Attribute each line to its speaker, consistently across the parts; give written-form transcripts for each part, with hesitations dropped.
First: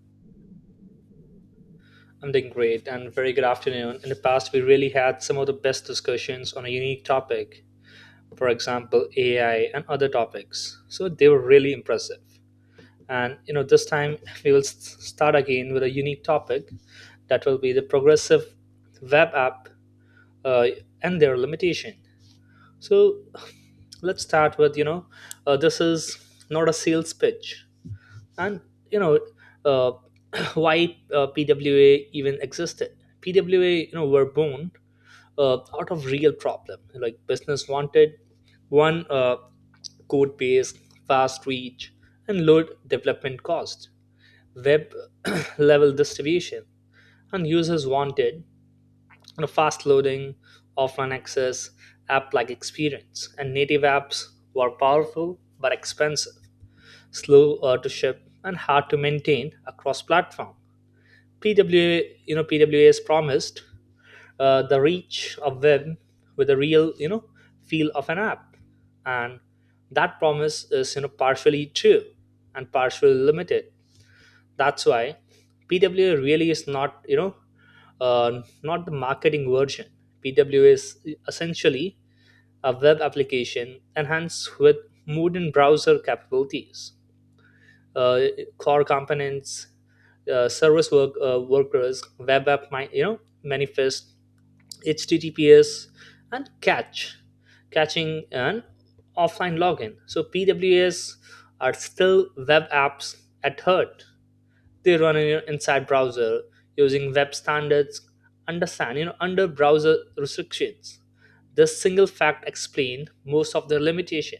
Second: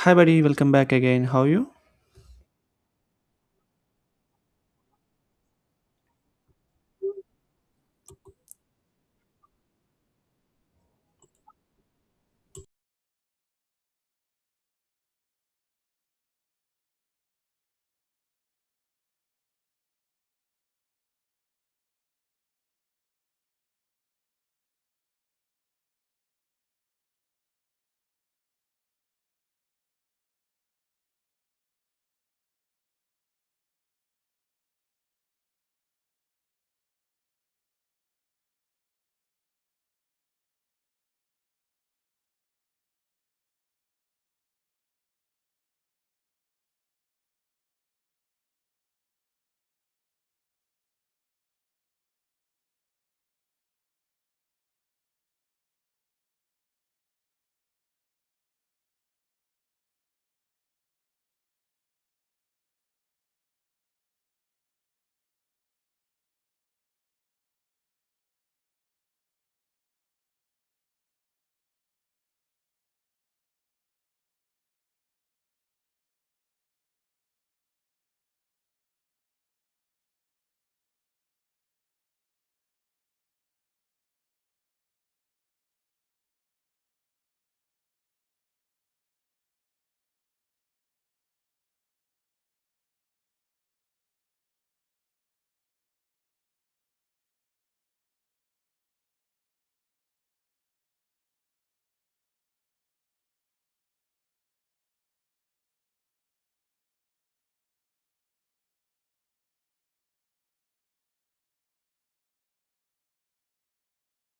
Speaker 1: Hi, buddy. Welcome back again. How are you?
Speaker 2: I'm doing great and very good afternoon. In the past, we really had some of the best discussions on a unique topic, for example, AI and other topics. So they were really impressive. And this time we will start again with a unique topic that will be the progressive web app, uh, and their limitation. So let's start with, this is not a sales pitch, and you know uh, why PWA even existed. PWA, were born out of real problem, like business wanted one code base, fast reach, and low development cost, web level distribution, and users wanted, fast loading, offline access, app like experience, and native apps were powerful but expensive, slow to ship, and hard to maintain across platform. PWA, PWA has promised the reach of web with a real, feel of an app, and that promise is, partially true and partially limited. That's why PWA really is not, not the marketing version. PWA is essentially a web application enhanced with modern browser capabilities, uh, core components, service workers, web app, manifest, HTTPS, and catching, and offline login. So PWAs are still web apps at heart. They run in your inside browser using web standards. Understand, under browser restrictions. This single fact explained most of their limitation,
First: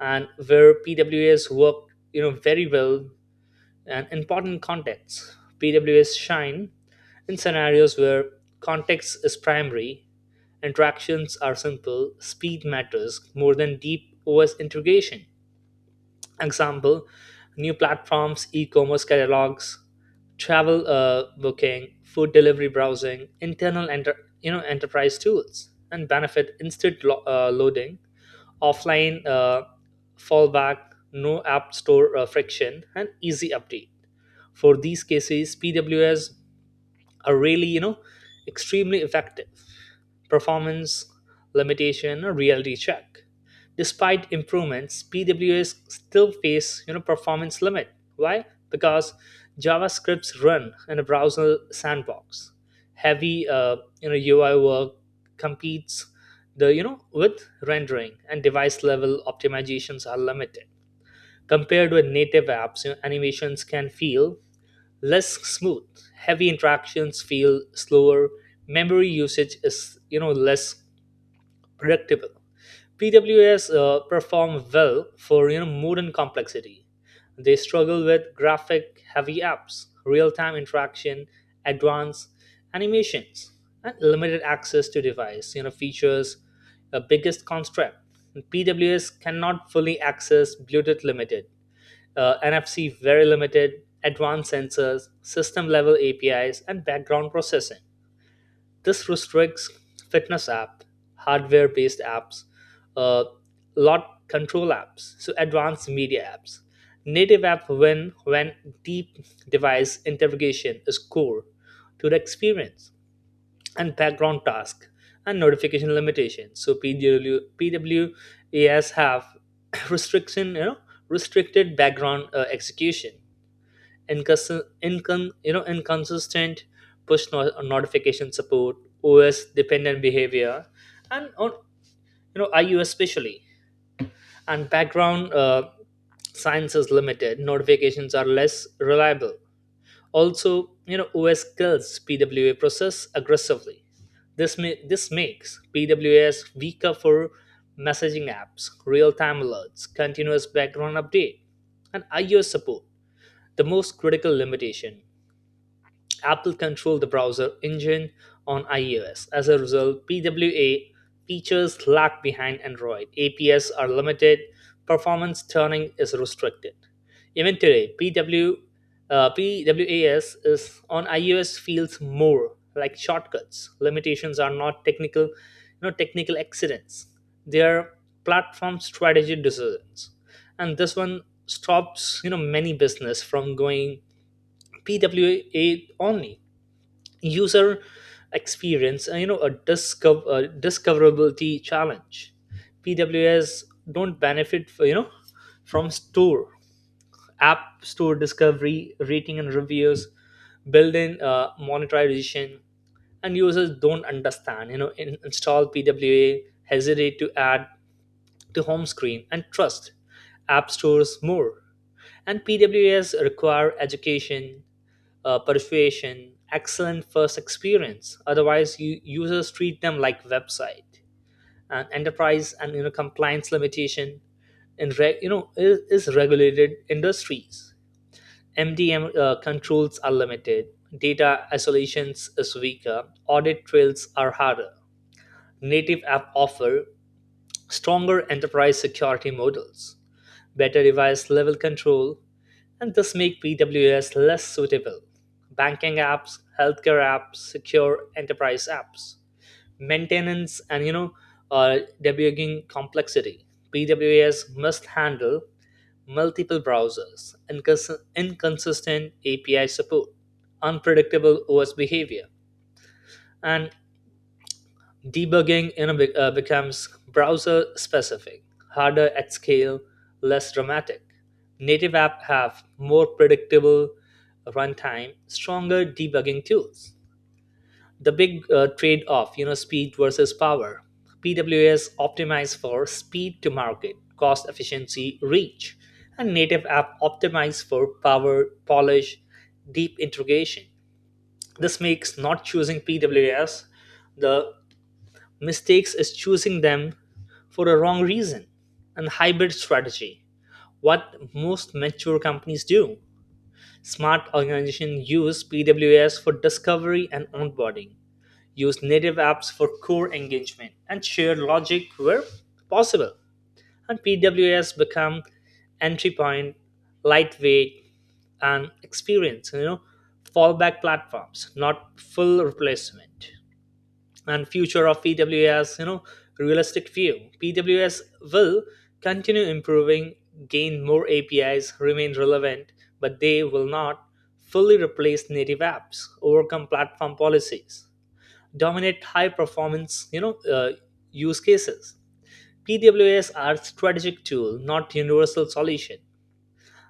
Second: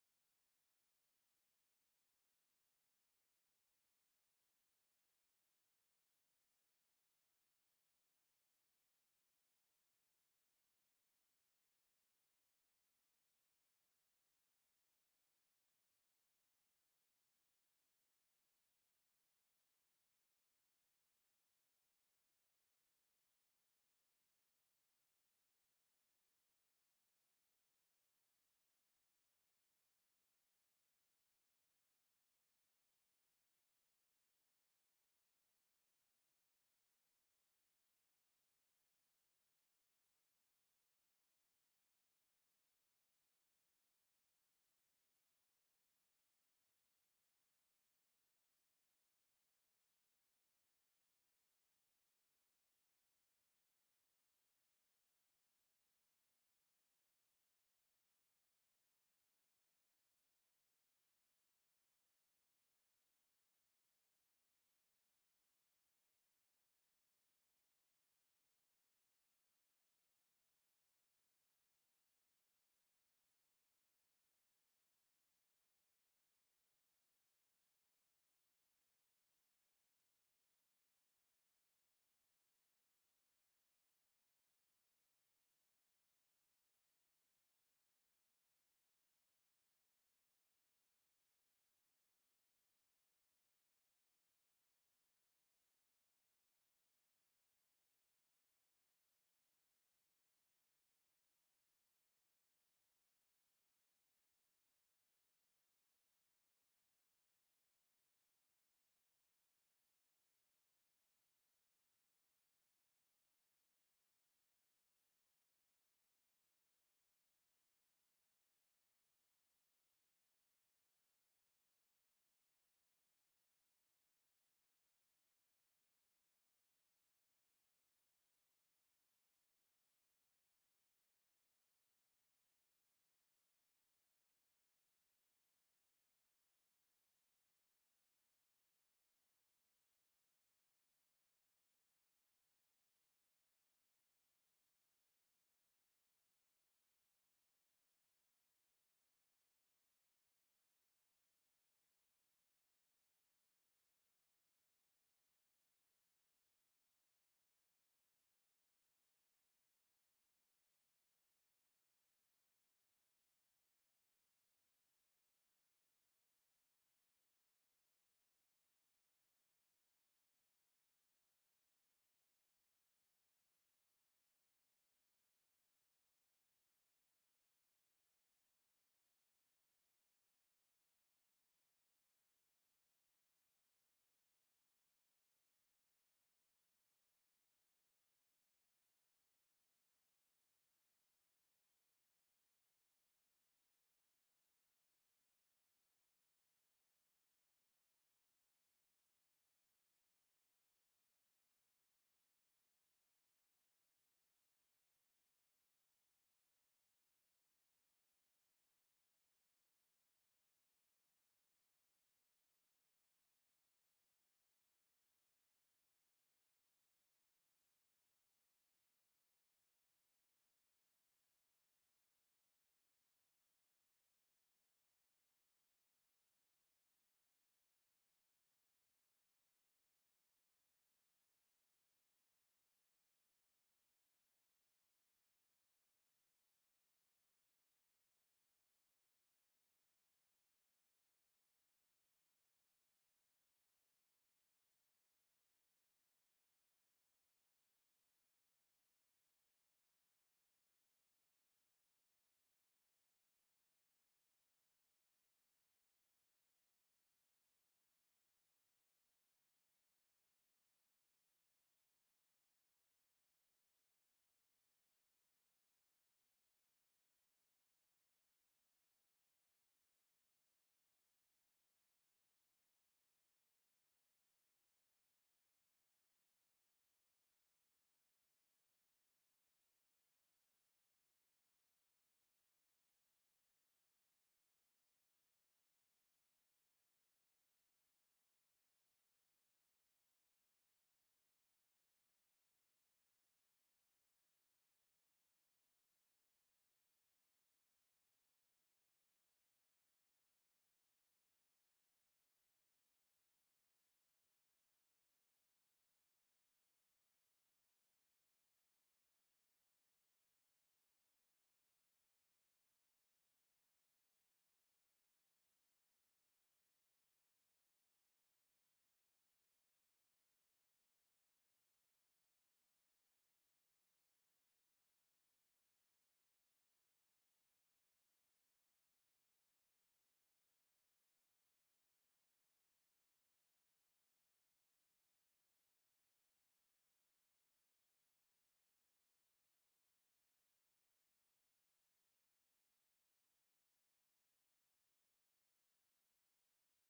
Speaker 2: and where PWAs work, very well and important contexts. PWS shine in scenarios where context is primary, interactions are simple, speed matters more than deep OS integration. Example, new platforms, e-commerce catalogs, travel booking, food delivery browsing, internal enterprise tools, and benefit instant loading, offline fallback, no app store friction, and easy update. For these cases, PWS are really extremely effective. Performance limitation or reality check. Despite improvements, PWS still face performance limit. Why? Because javascripts run in a browser sandbox, heavy UI work competes the you know with rendering, and device level optimizations are limited compared with native apps. Animations can feel less smooth. Heavy interactions feel slower. Memory usage is less predictable. PWAs perform well for modern complexity. They struggle with graphic heavy apps, real time interaction, advanced animations, and limited access to device features. The biggest constraint. PWS cannot fully access Bluetooth Limited, NFC very limited, advanced sensors, system level APIs, and background processing. This restricts fitness app, hardware based apps, uh, lot control apps, so advanced media apps. Native app win when deep device interrogation is core to the experience, and background task and notification limitations. So PWAS have restriction, you know, restricted background execution, inconsistent push notification support, OS dependent behavior, and on iOS especially, and background science is limited, notifications are less reliable. Also, OS kills PWA process aggressively. This this makes PWAs weaker for messaging apps, real-time alerts, continuous background update. And iOS support, the most critical limitation. Apple controlled the browser engine on iOS. As a result, PWA features lag behind Android. APIs are limited, performance tuning is restricted. Even today, PWAS is on iOS feels more like shortcuts. Limitations are not technical, technical accidents. They are platform strategy decisions, and this one stops many business from going PWA only. User experience, a discoverability challenge. PWS don't benefit for, from store app store discovery rating and reviews, built-in monetization. And users don't understand install PWA, hesitate to add to home screen and trust app stores more. And PWAs require education, persuasion, excellent first experience, otherwise users treat them like website. And enterprise and compliance limitation. In is regulated industries, MDM controls are limited, data isolations is weaker, audit trails are harder. Native app offer stronger enterprise security models, better device level control, and this make PWAs less suitable. Banking apps, healthcare apps, secure enterprise apps, maintenance, and uh, debugging complexity. PWAs must handle multiple browsers, inconsistent API support, unpredictable OS behavior, and debugging in a becomes browser specific, harder at scale, less dramatic. Native apps have more predictable runtime, stronger debugging tools. The big trade-off, speed versus power. PWS optimized for speed to market, cost efficiency, reach, and native app optimized for power, polish, deep integration. This makes not choosing PWS the mistakes is choosing them for a wrong reason. And hybrid strategy, what most mature companies do. Smart organizations use PWS for discovery and onboarding, use native apps for core engagement, and share logic where possible. And PWS become entry point, lightweight, and experience, fallback platforms, not full replacement. And future of PWA's, realistic view. PWS will continue improving, gain more APIs, remain relevant, but they will not fully replace native apps, overcome platform policies, dominate high performance use cases. PWS are strategic tool, not universal solution,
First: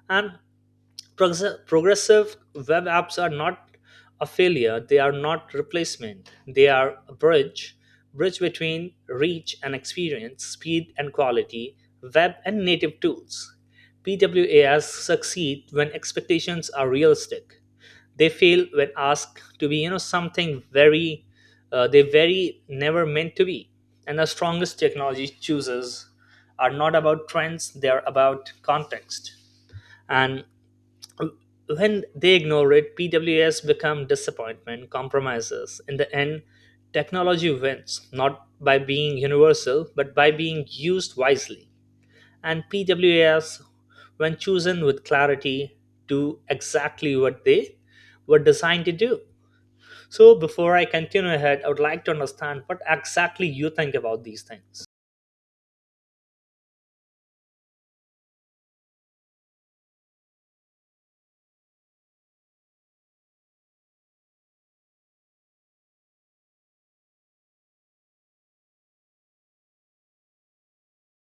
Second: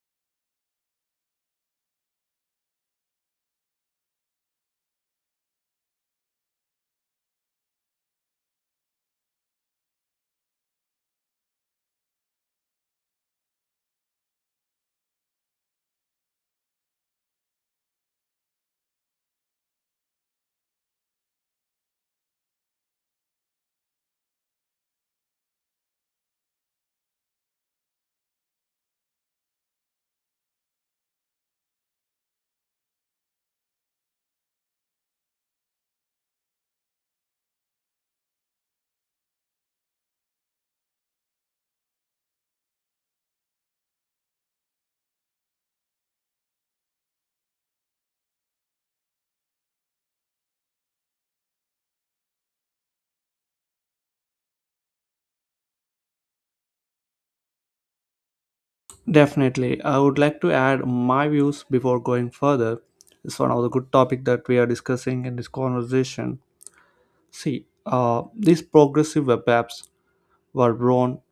Speaker 2: and progressive web apps are not a failure, they are not replacement, they are a bridge between reach and experience, speed and quality, web and native tools. PWAs succeed when expectations are realistic. They fail when asked to be something very, they very never meant to be. And the strongest technology chooses are not about trends, they are about context, and when they ignore it, PWS become disappointment, compromises. In the end, technology wins, not by being universal, but by being used wisely. And PWS, when chosen with clarity, do exactly what they were designed to do. So, before I continue ahead, I would like to understand what exactly you think about these things.
Speaker 1: Definitely. I would like to add my views before going further. It's one of the good topic that we are discussing in this conversation. See, these progressive web apps were born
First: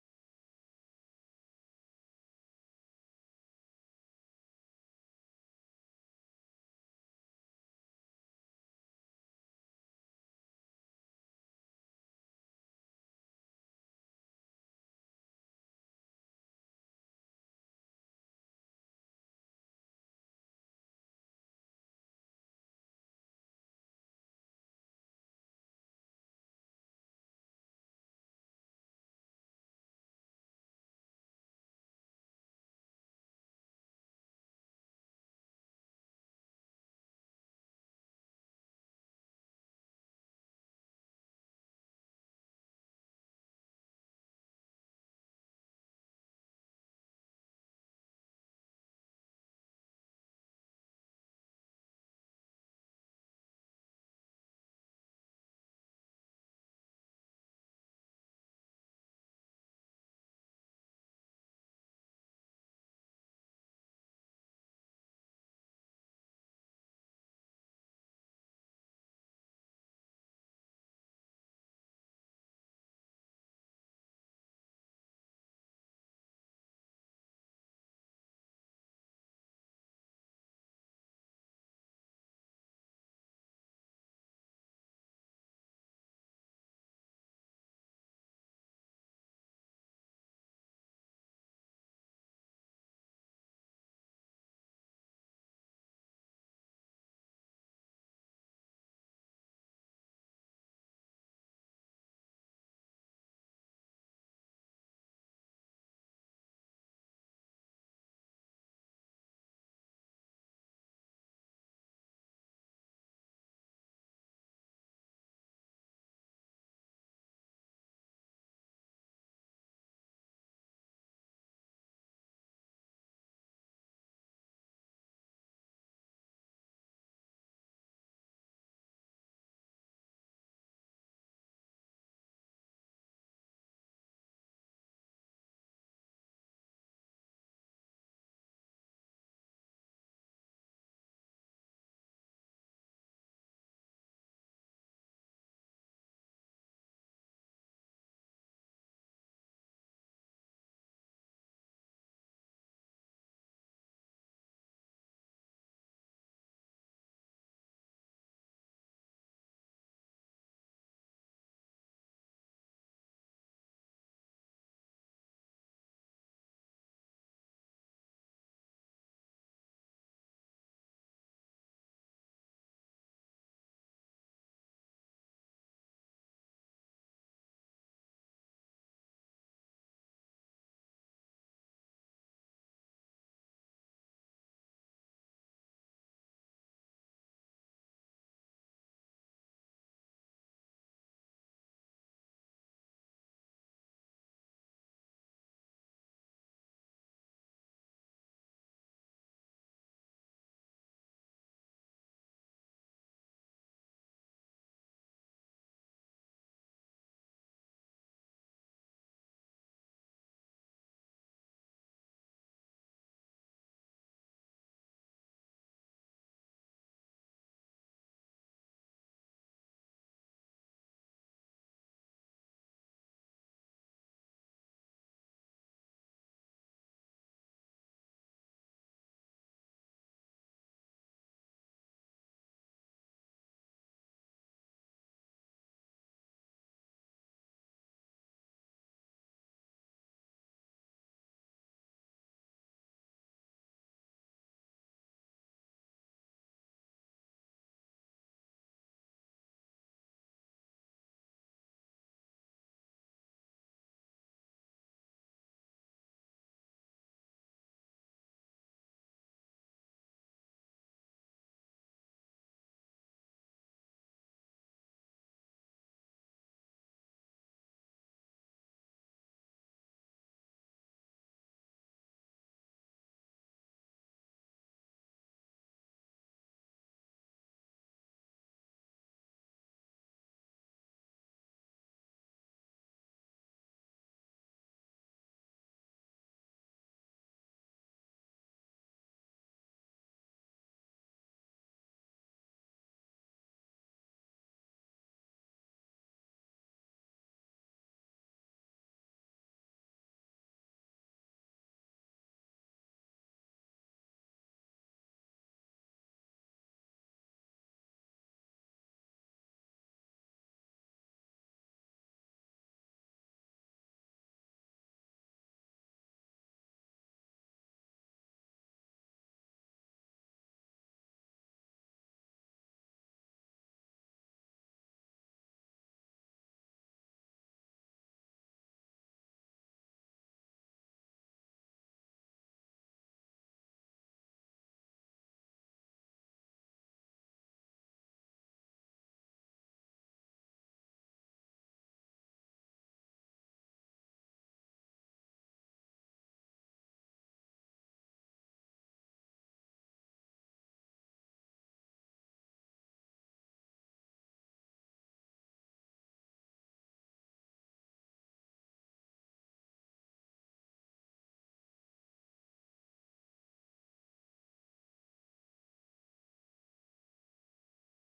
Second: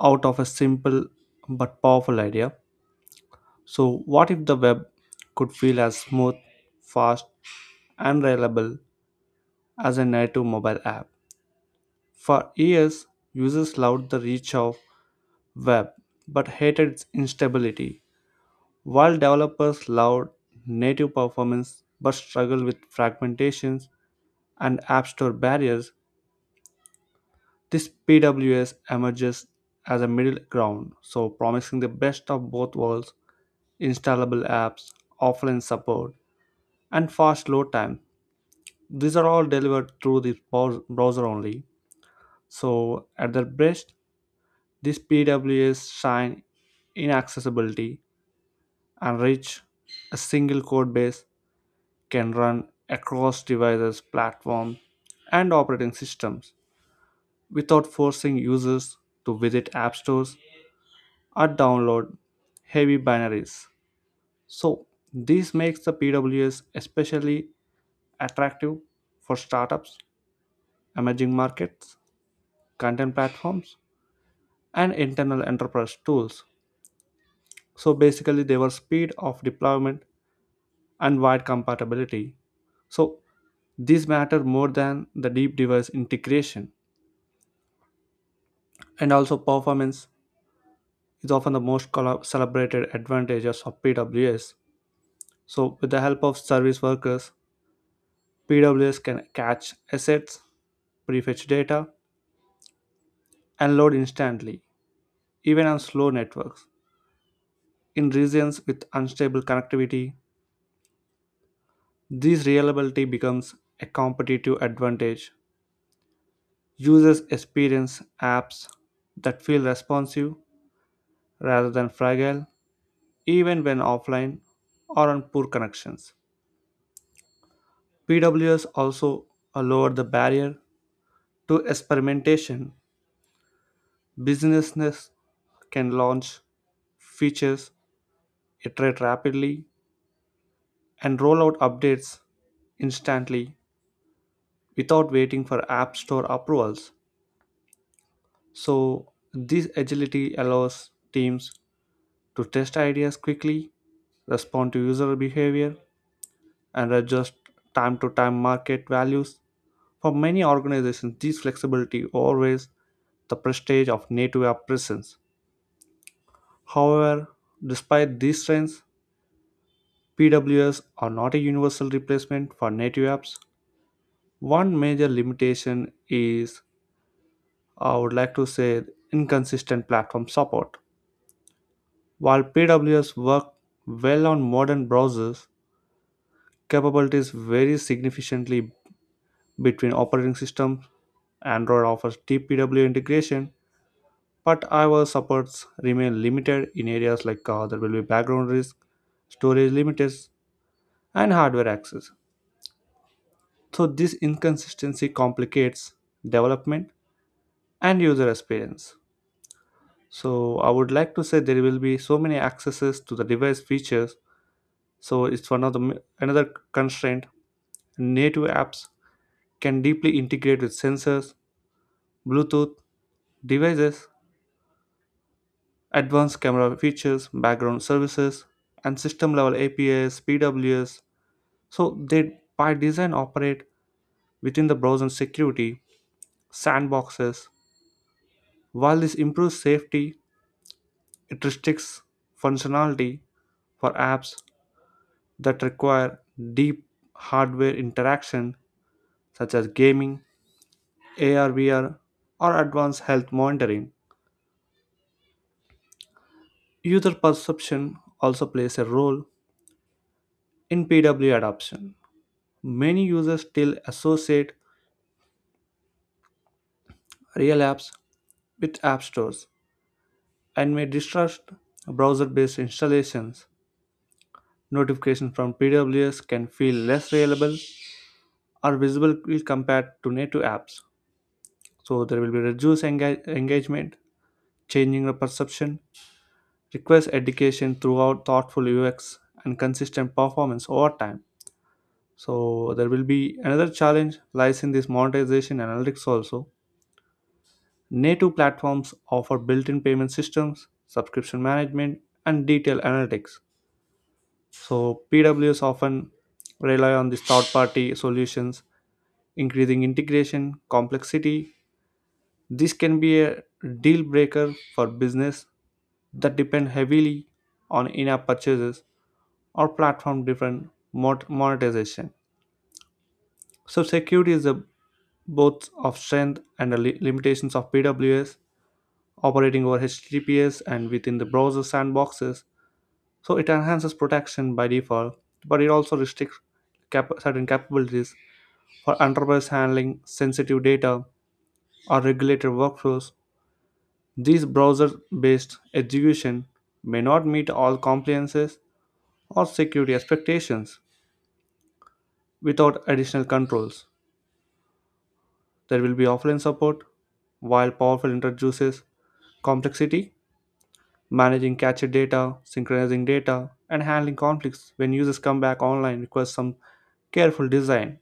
Speaker 1: out of a simple but powerful idea. So, what if the web could feel as smooth, fast, and reliable as a native mobile app? For years, users loved the reach of web but hated its instability, while developers loved native performance but struggled with fragmentations and app store barriers. This PWS emerges as a middle ground, so promising the best of both worlds, installable apps, offline support, and fast load time. These are all delivered through the browser only. So at their best, this PWS shine in accessibility and reach. A single code base can run across devices, platforms, and operating systems without forcing users to visit app stores or download heavy binaries. So, this makes the PWS especially attractive for startups, emerging markets, content platforms, and internal enterprise tools. So basically, their speed of deployment and wide compatibility. So these matter more than the deep device integration. And also performance is often the most celebrated advantages of PWS. So with the help of service workers, PWS can catch assets, prefetch data, and load instantly, even on slow networks. In regions with unstable connectivity, this reliability becomes a competitive advantage. Users experience apps that feel responsive rather than fragile, even when offline or on poor connections. PWS also lowered the barrier to experimentation. Businesses can launch features, iterate rapidly, and roll out updates instantly without waiting for App Store approvals. So, this agility allows teams to test ideas quickly, respond to user behavior, and adjust time to time market values. For many organizations, this flexibility always the prestige of native app presence. However, despite these strengths, PWS are not a universal replacement for native apps. One major limitation is, I would like to say, inconsistent platform support. While PWS work well on modern browsers, capabilities vary significantly between operating systems. Android offers deep TPW integration, but our supports remain limited in areas like there will be background risk, storage limits, and hardware access. So this inconsistency complicates development and user experience. So I would like to say there will be so many accesses to the device features. So it's one of the another constraint. Native apps can deeply integrate with sensors, Bluetooth devices, advanced camera features, background services, and system level APIs, PWS, so they by design operate within the browser security sandboxes. While this improves safety, it restricts functionality for apps that require deep hardware interaction such as gaming, AR VR, or advanced health monitoring. User perception also plays a role in PW adoption. Many users still associate real apps with app stores and may distrust browser based installations. Notifications from PWS can feel less reliable or visible compared to native apps. So there will be reduced engagement, changing the perception, requires education throughout thoughtful UX and consistent performance over time. So there will be another challenge lies in this monetization analytics also. Native platforms offer built-in payment systems, subscription management, and detailed analytics. So PWS often rely on these third-party solutions increasing integration complexity. This can be a deal breaker for business that depend heavily on in-app purchases or platform driven monetization. So security is the both of strength and the limitations of PWS operating over HTTPS and within the browser sandboxes. So it enhances protection by default, but it also restricts certain capabilities for enterprise handling sensitive data or regulated workflows. This browser based execution may not meet all compliances or security expectations. Without additional controls, there will be offline support. While powerful introduces complexity, managing cached data, synchronizing data, and handling conflicts when users come back online requires some careful design.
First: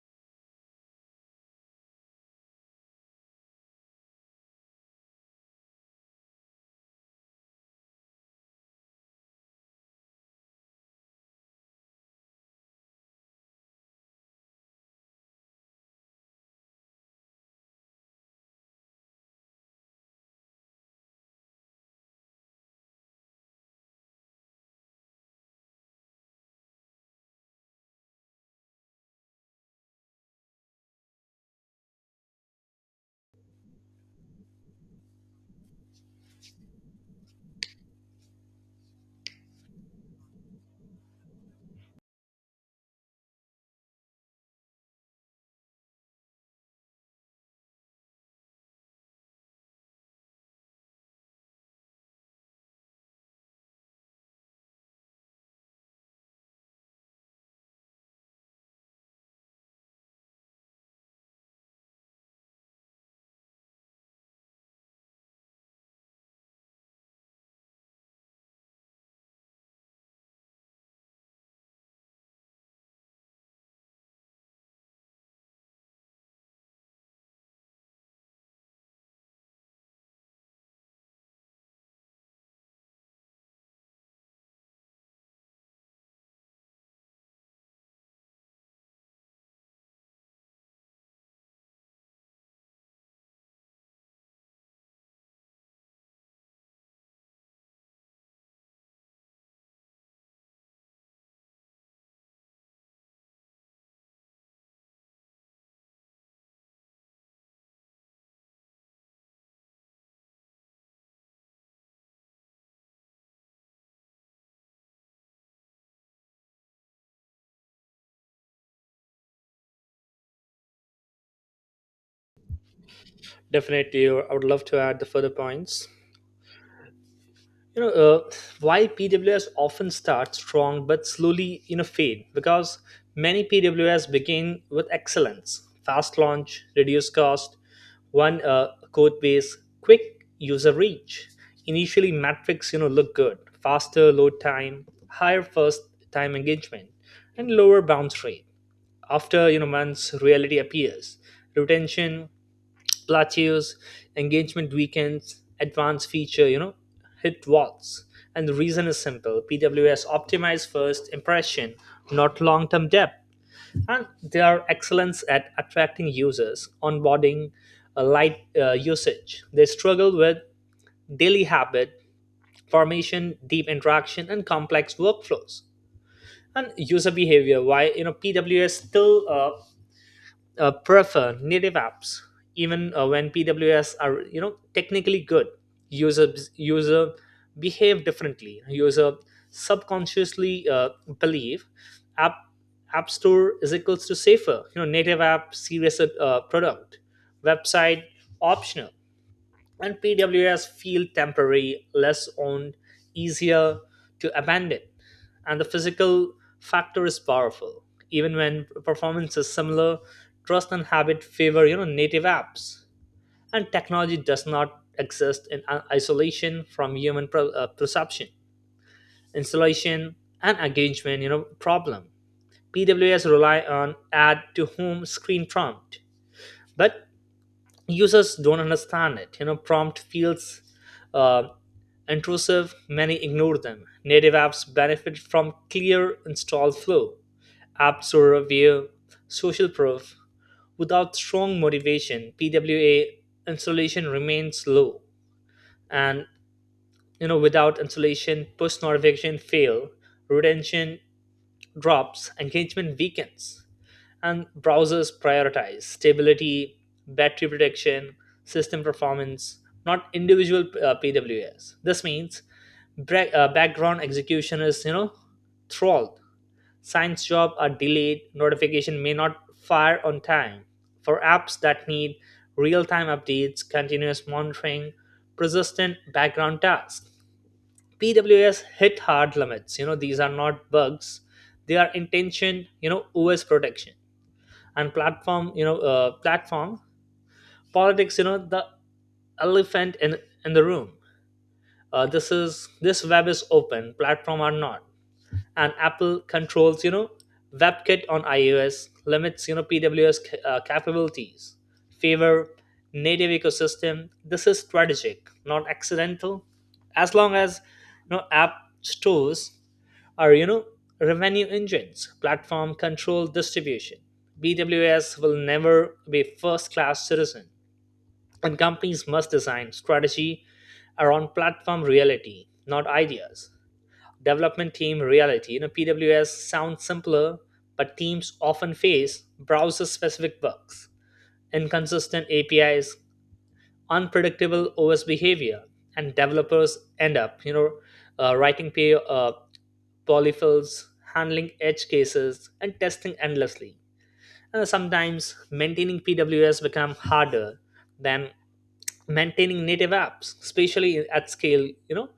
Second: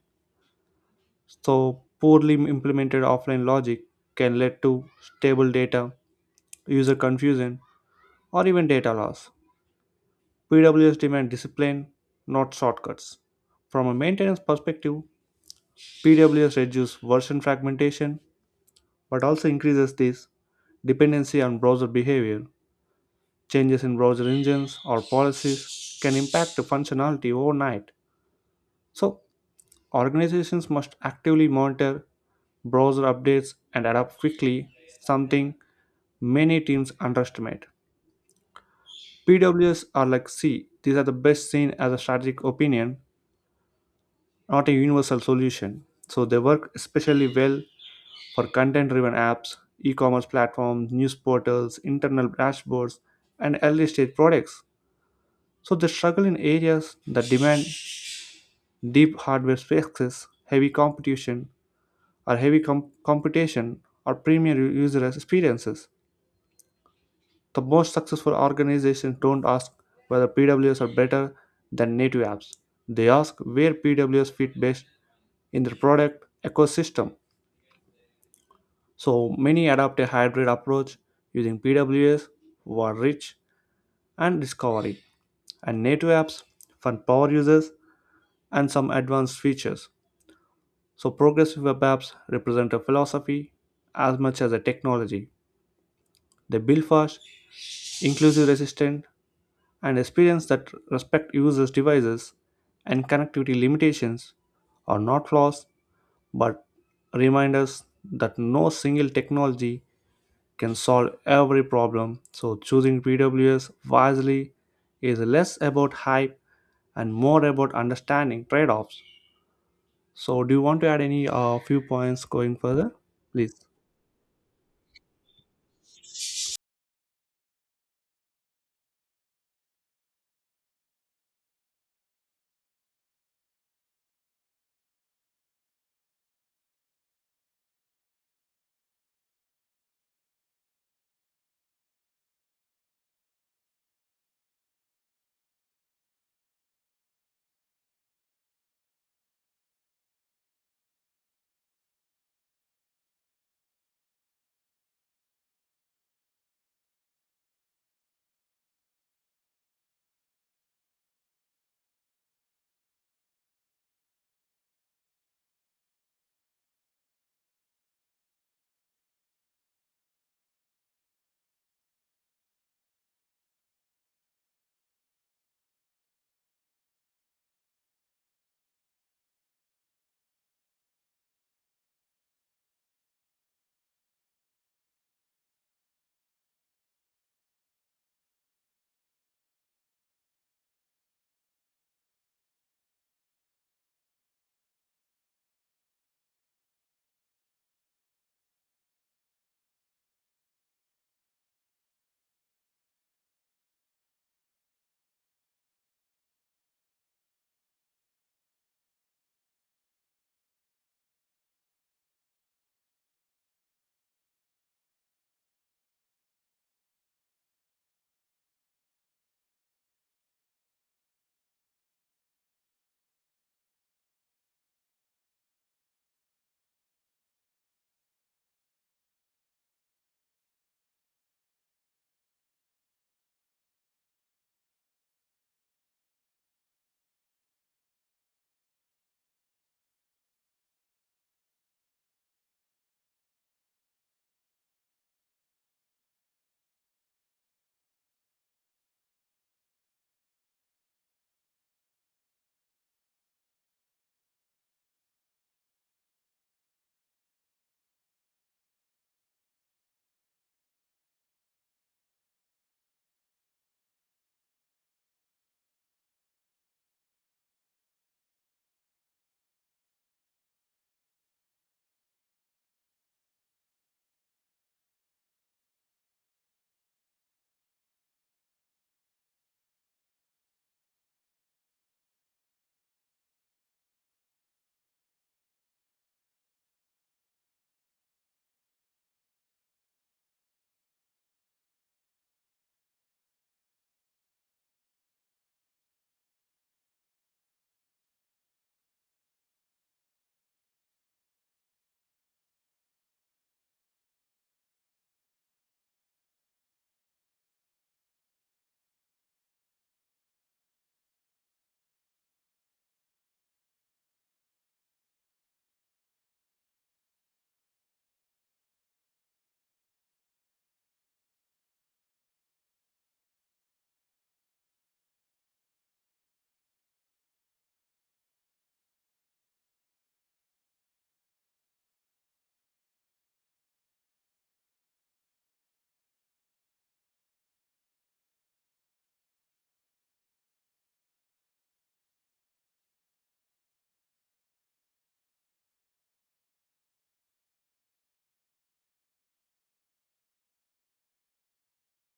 Speaker 1: So, poorly implemented offline logic can lead to stable data, user confusion, or even data loss. PWS demand discipline, not shortcuts. From a maintenance perspective, PWS reduces version fragmentation but also increases this dependency on browser behavior. Changes in browser engines or policies can impact the functionality overnight. So, organizations must actively monitor browser updates and adapt quickly, something many teams underestimate. PWS are like C, these are the best seen as a strategic opinion not a universal solution. So they work especially well for content driven apps, e commerce platforms, news portals, internal dashboards, and early stage products. So they struggle in areas that demand deep hardware specs, heavy competition, or heavy computation, or premium user experiences. The most successful organizations don't ask whether PWS are better than native apps. They ask where PWS fit best in their product ecosystem. So many adopt a hybrid approach using PWS for rich and discovery and native apps for power users and some advanced features. So progressive web apps represent a philosophy as much as a technology. They build fast, inclusive resistant, and experience that respect users' devices and connectivity limitations are not flaws but reminders that no single technology can solve every problem. So choosing PWS wisely is less about hype and more about understanding trade-offs. So do you want to add any few points going further? Please.
Speaker 2: Definitely, I would love to add the further points. you know uh, why PWS often start strong but slowly fade. Because many PWS begin with excellence, fast launch, reduced cost, one code base, quick user reach. Initially metrics look good, faster load time, higher first time engagement, and lower bounce rate. After months, reality appears. Retention plateaus, engagement weekends, advanced feature, hit walls. And the reason is simple. PWS optimize first impression, not long term depth. And they are excellence at attracting users, onboarding, light usage. They struggle with daily habit formation, deep interaction, and complex workflows. And user behavior, why PWS still prefer native apps, even when PWS are technically good. User user behave differently. User subconsciously believe app app store is equals to safer, native app serious product, website optional, and PWAs feel temporary, less owned, easier to abandon. And the physical factor is powerful. Even when performance is similar, trust and habit favor native apps. And technology does not exist in isolation from human perception, installation, and engagement. Problem. PWAs rely on add to home screen prompt, but users don't understand it. Prompt feels uh, intrusive, many ignore them. Native apps benefit from clear install flow, Apps store review, social proof. Without strong motivation, PWA installation remains low. And without installation, push notification fail, retention drops, engagement weakens, and browsers prioritize stability, battery protection, system performance, not individual PWAs. This means background execution is throttled. Science job are delayed. Notification may not fire on time. For apps that need real-time updates, continuous monitoring, persistent background tasks, PWS hit hard limits. These are not bugs; they are intention. OS protection and platform, platform politics, the elephant in the room. This is, this web is open platform are not, and Apple controls webkit on iOS limits PWS capabilities favor native ecosystem. This is strategic, not accidental. As long as app stores are revenue engines, platform control distribution, bws will never be first class citizen, and companies must design strategy around platform reality, not ideas. Development team reality. PWS sounds simpler, but teams often face browser specific bugs, inconsistent apis, unpredictable OS behavior, and developers end up, writing polyfills, handling edge cases, and testing endlessly. And sometimes maintaining PWS become harder than maintaining native apps, especially at scale. You know,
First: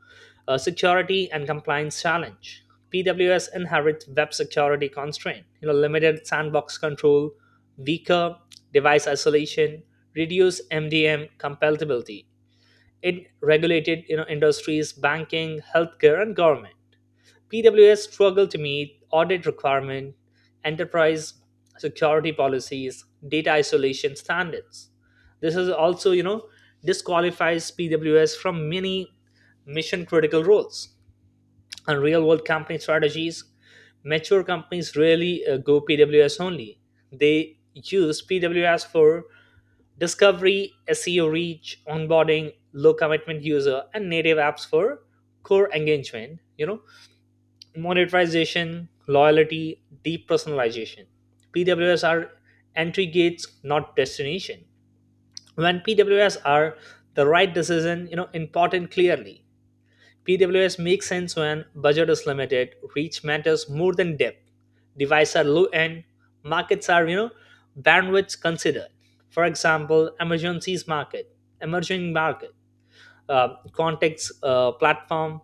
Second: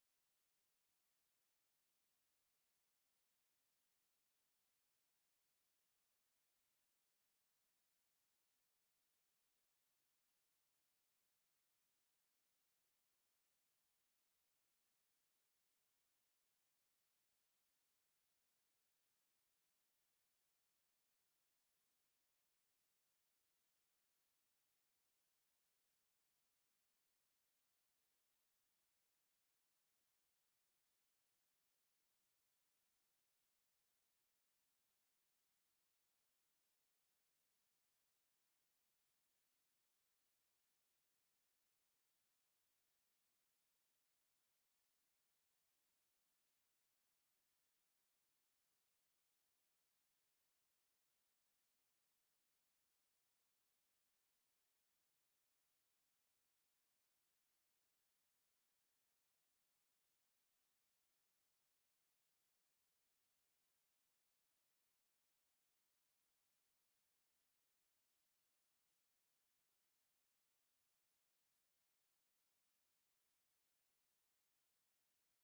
Speaker 2: Security and compliance challenge. PWS inherits web security constraint. Limited sandbox control, weaker device isolation, reduced MDM compatibility, in regulated industries, banking, healthcare, and government. PWS struggle to meet audit requirement, enterprise security policies, data isolation standards. This is also, disqualifies PWS from many mission critical roles and real world company strategies. Mature companies rarely go PWS only. They use PWS for discovery, SEO reach, onboarding, low commitment user, and native apps for core engagement, monetization, loyalty, deep personalization. PWS are entry gates, not destination. When PWS are the right decision, you know, important clearly. PWS makes sense when budget is limited, reach matters more than depth, devices are low end, markets are, bandwidth considered. For example, emergencies market, emerging market, context platform,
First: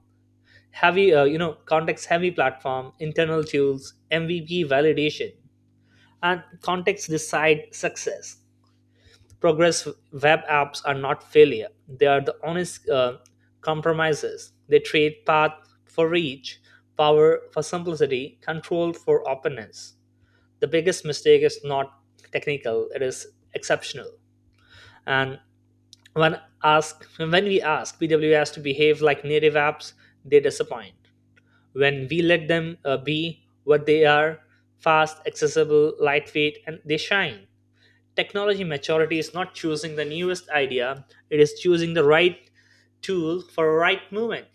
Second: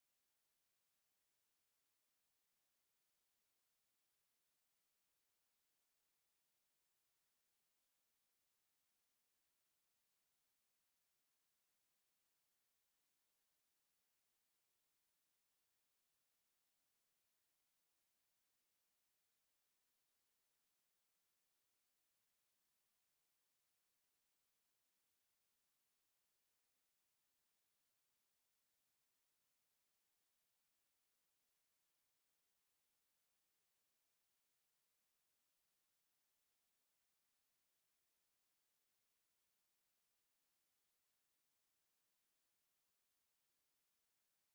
Speaker 2: heavy, you know, context heavy platform, internal tools, MVP validation, and context decide success. Progress web apps are not failure. They are the honest compromises. They trade path for reach, power for simplicity, control for openness. The biggest mistake is not technical, it is exceptional. And when we ask PWAs to behave like native apps, they disappoint. When we let them be what they are, fast, accessible, lightweight, and they shine. Technology maturity is not choosing the newest idea, it is choosing the right tool for a right movement.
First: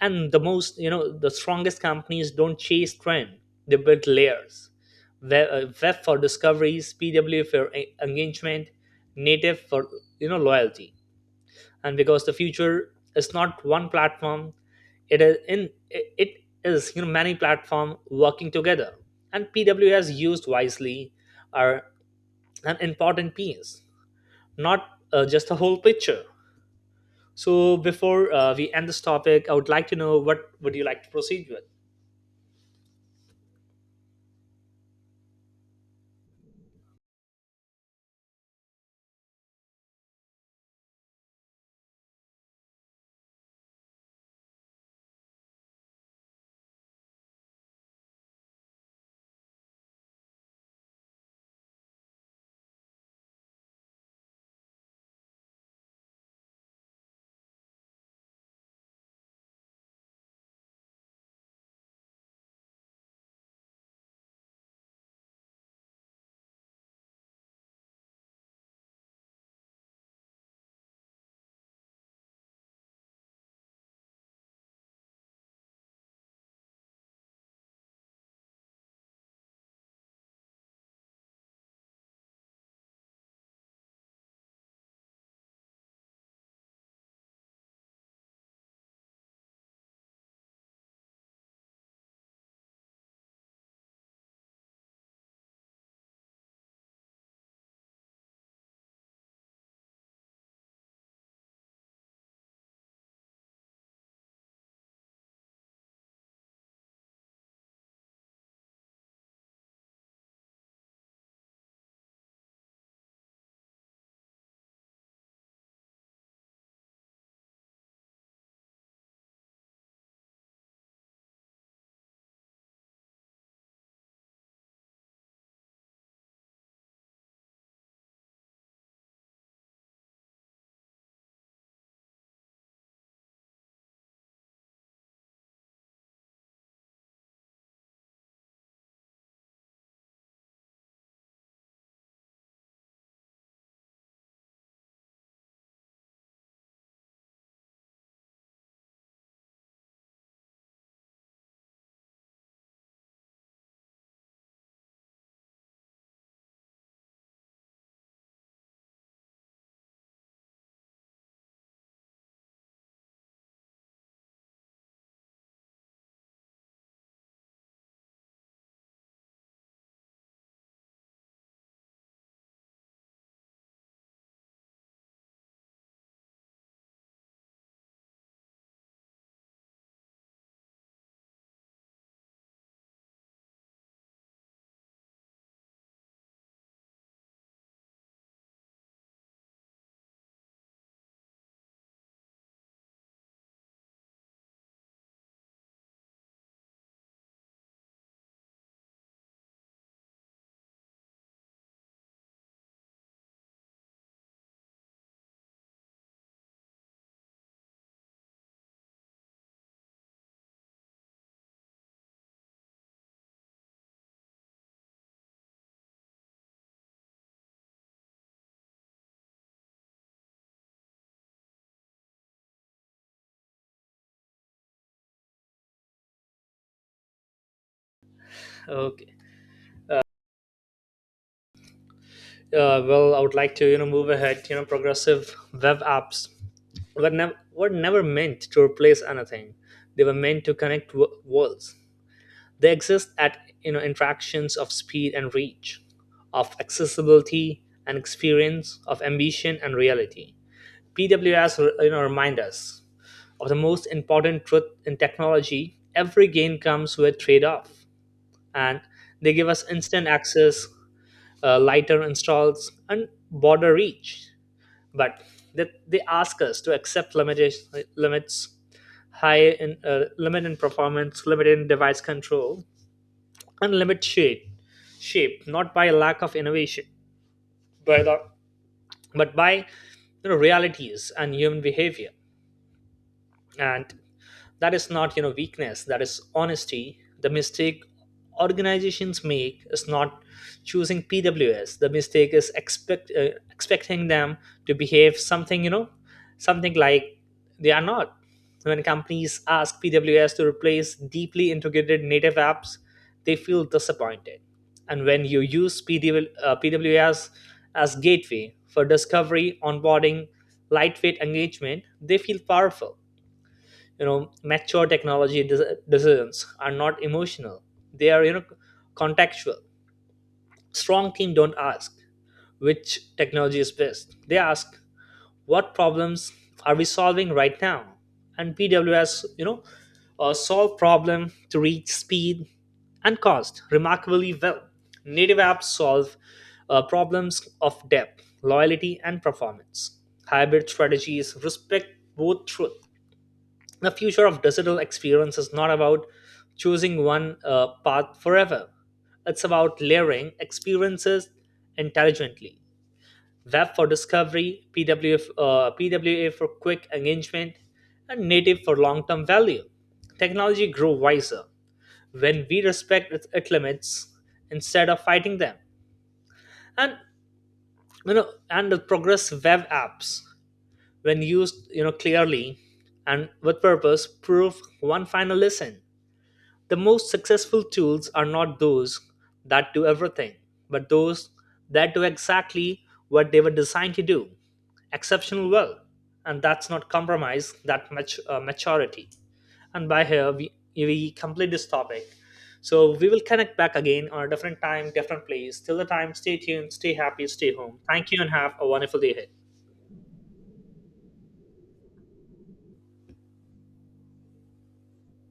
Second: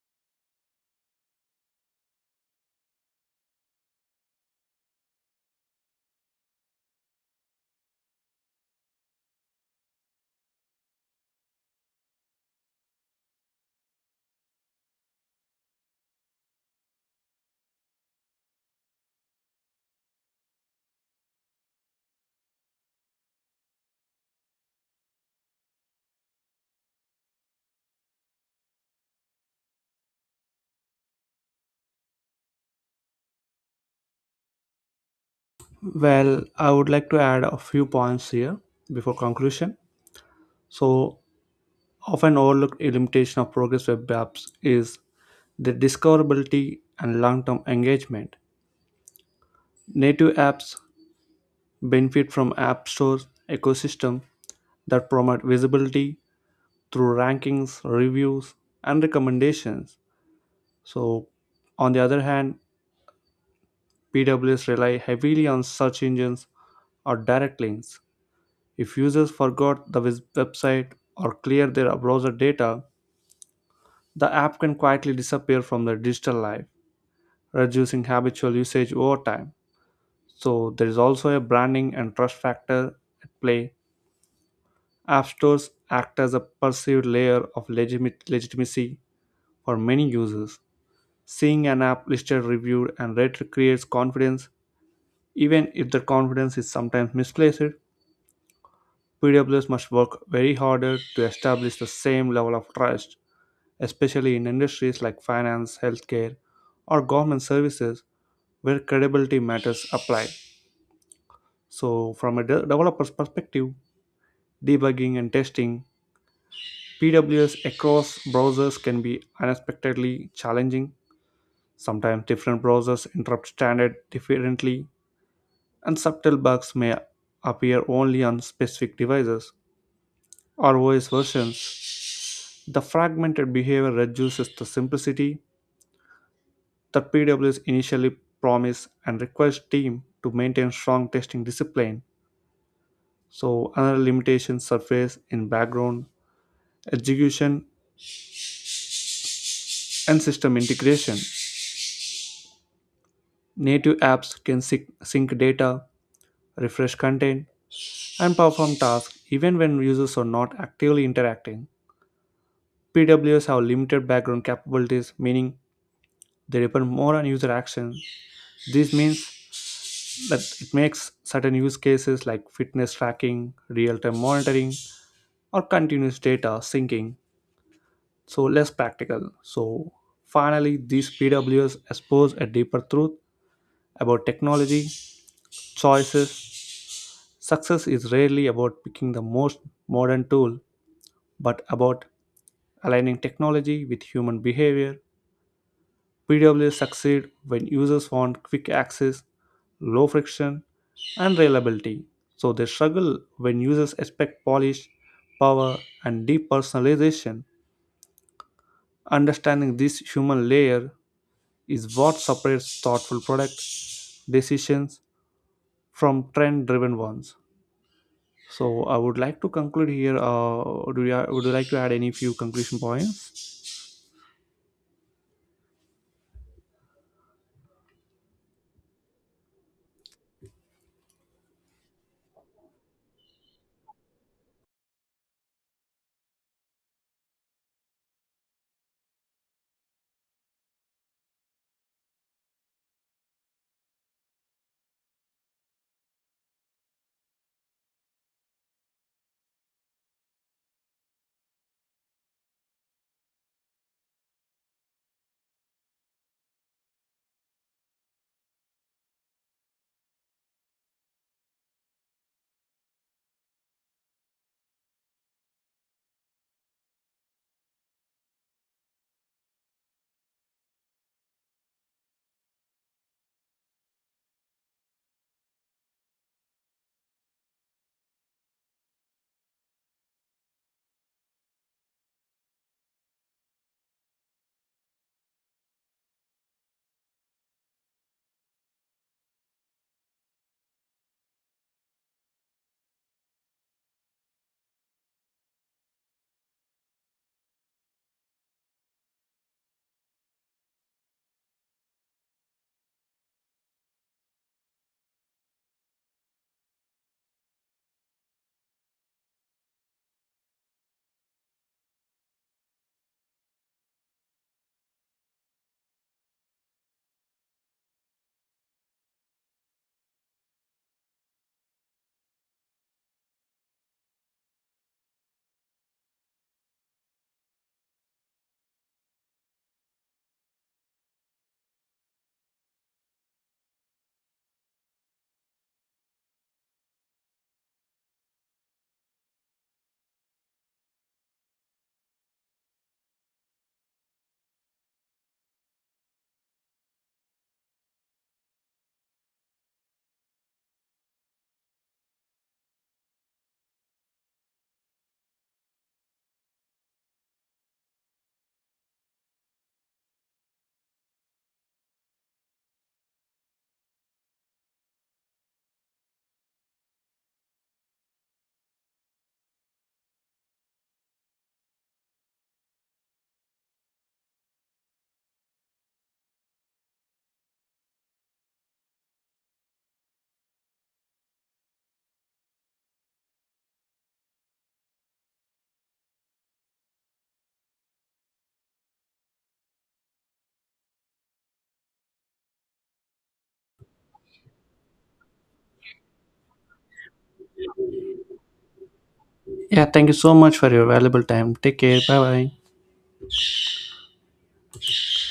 Speaker 2: And the most, you know, the strongest companies don't chase trend, they build layers. Web for discoveries, PW for engagement, native for, loyalty. And because the future is not one platform, it is, many platform working together, and PWS used wisely are an important piece, not just the whole picture. So before we end this topic, I would like to know what would you like to proceed with?
Speaker 1: Well, I would like to add a few points here before conclusion. So, often overlooked limitation of Progress Web apps is the discoverability and long term engagement. Native apps benefit from App Store ecosystem that promote visibility through rankings, reviews, and recommendations. So, on the other hand, PWS rely heavily on search engines or direct links. If users forgot the website or clear their browser data, the app can quietly disappear from their digital life, reducing habitual usage over time. So, there is also a branding and trust factor at play. App stores act as a perceived layer of legitimacy for many users. Seeing an app listed, reviewed, and rated creates confidence. Even if the confidence is sometimes misplaced, PWS must work very harder to establish the same level of trust, especially in industries like finance, healthcare, or government services where credibility matters apply. So, from a developer's perspective, debugging and testing, PWS across browsers can be unexpectedly challenging. Sometimes different browsers interrupt standard differently and subtle bugs may appear only on specific devices or OS versions. The fragmented behavior reduces the simplicity that PWS initially promise and requires team to maintain strong testing discipline. So another limitation surface in background execution and system integration. Native apps can sync data, refresh content, and perform tasks even when users are not actively interacting. PWS have limited background capabilities, meaning they depend more on user action. This means that it makes certain use cases like fitness tracking, real time monitoring, or continuous data syncing so less practical. So finally, these PWS expose a deeper truth about technology choices. Success is rarely about picking the most modern tool, but about aligning technology with human behavior. PWs succeed when users want quick access, low friction, and reliability. So they struggle when users expect polish, power, and deep personalization. Understanding this human layer is what separates thoughtful product decisions from trend driven ones. So I would like to conclude here. Do you, would you like to add any few conclusion points?
Speaker 2: Okay. Well, I would like to move ahead. You know, progressive web apps were never meant to replace anything. They were meant to connect worlds. They exist at interactions of speed and reach, of accessibility and experience, of ambition and reality. PWS, you know, remind us of the most important truth in technology. Every gain comes with trade-off, and they give us instant access, lighter installs and broader reach, but they ask us to accept limits, high in limit in performance, limit in device control, and limit shape shape not by lack of innovation, but, uh, but by, you know, realities and human behavior. And that is not, you know, weakness, that is honesty. The mistake organizations make is not choosing PWS. The mistake is expecting them to behave something, you know, something like they are not. When companies ask PWS to replace deeply integrated native apps, they feel disappointed. And when you use PWS as gateway for discovery, onboarding, lightweight engagement, they feel powerful. You know, mature technology decisions are not emotional, they are, you know, contextual. Strong team don't ask which technology is best. They ask what problems are we solving right now. And PWS, solve problem to reach speed and cost remarkably well. Native apps solve problems of depth, loyalty and performance. Hybrid strategies respect both truth. The future of digital experience is not about choosing one path forever. It's about layering experiences intelligently. Web for discovery, PWA for quick engagement, and native for long term value. Technology grew wiser when we respect its limits instead of fighting them. And, you know, and the progress web apps, when used, you know, clearly and with purpose, prove one final lesson. The most successful tools are not those that do everything, but those that do exactly what they were designed to do exceptional well. And that's not compromise, that much maturity. And by here, we complete this topic. So we will connect back again on a different time, different place. Till the time, stay tuned, stay happy, stay home. Thank you, and have a wonderful day ahead.
Speaker 1: Yeah, thank you so much for your valuable time. Take care. Bye bye.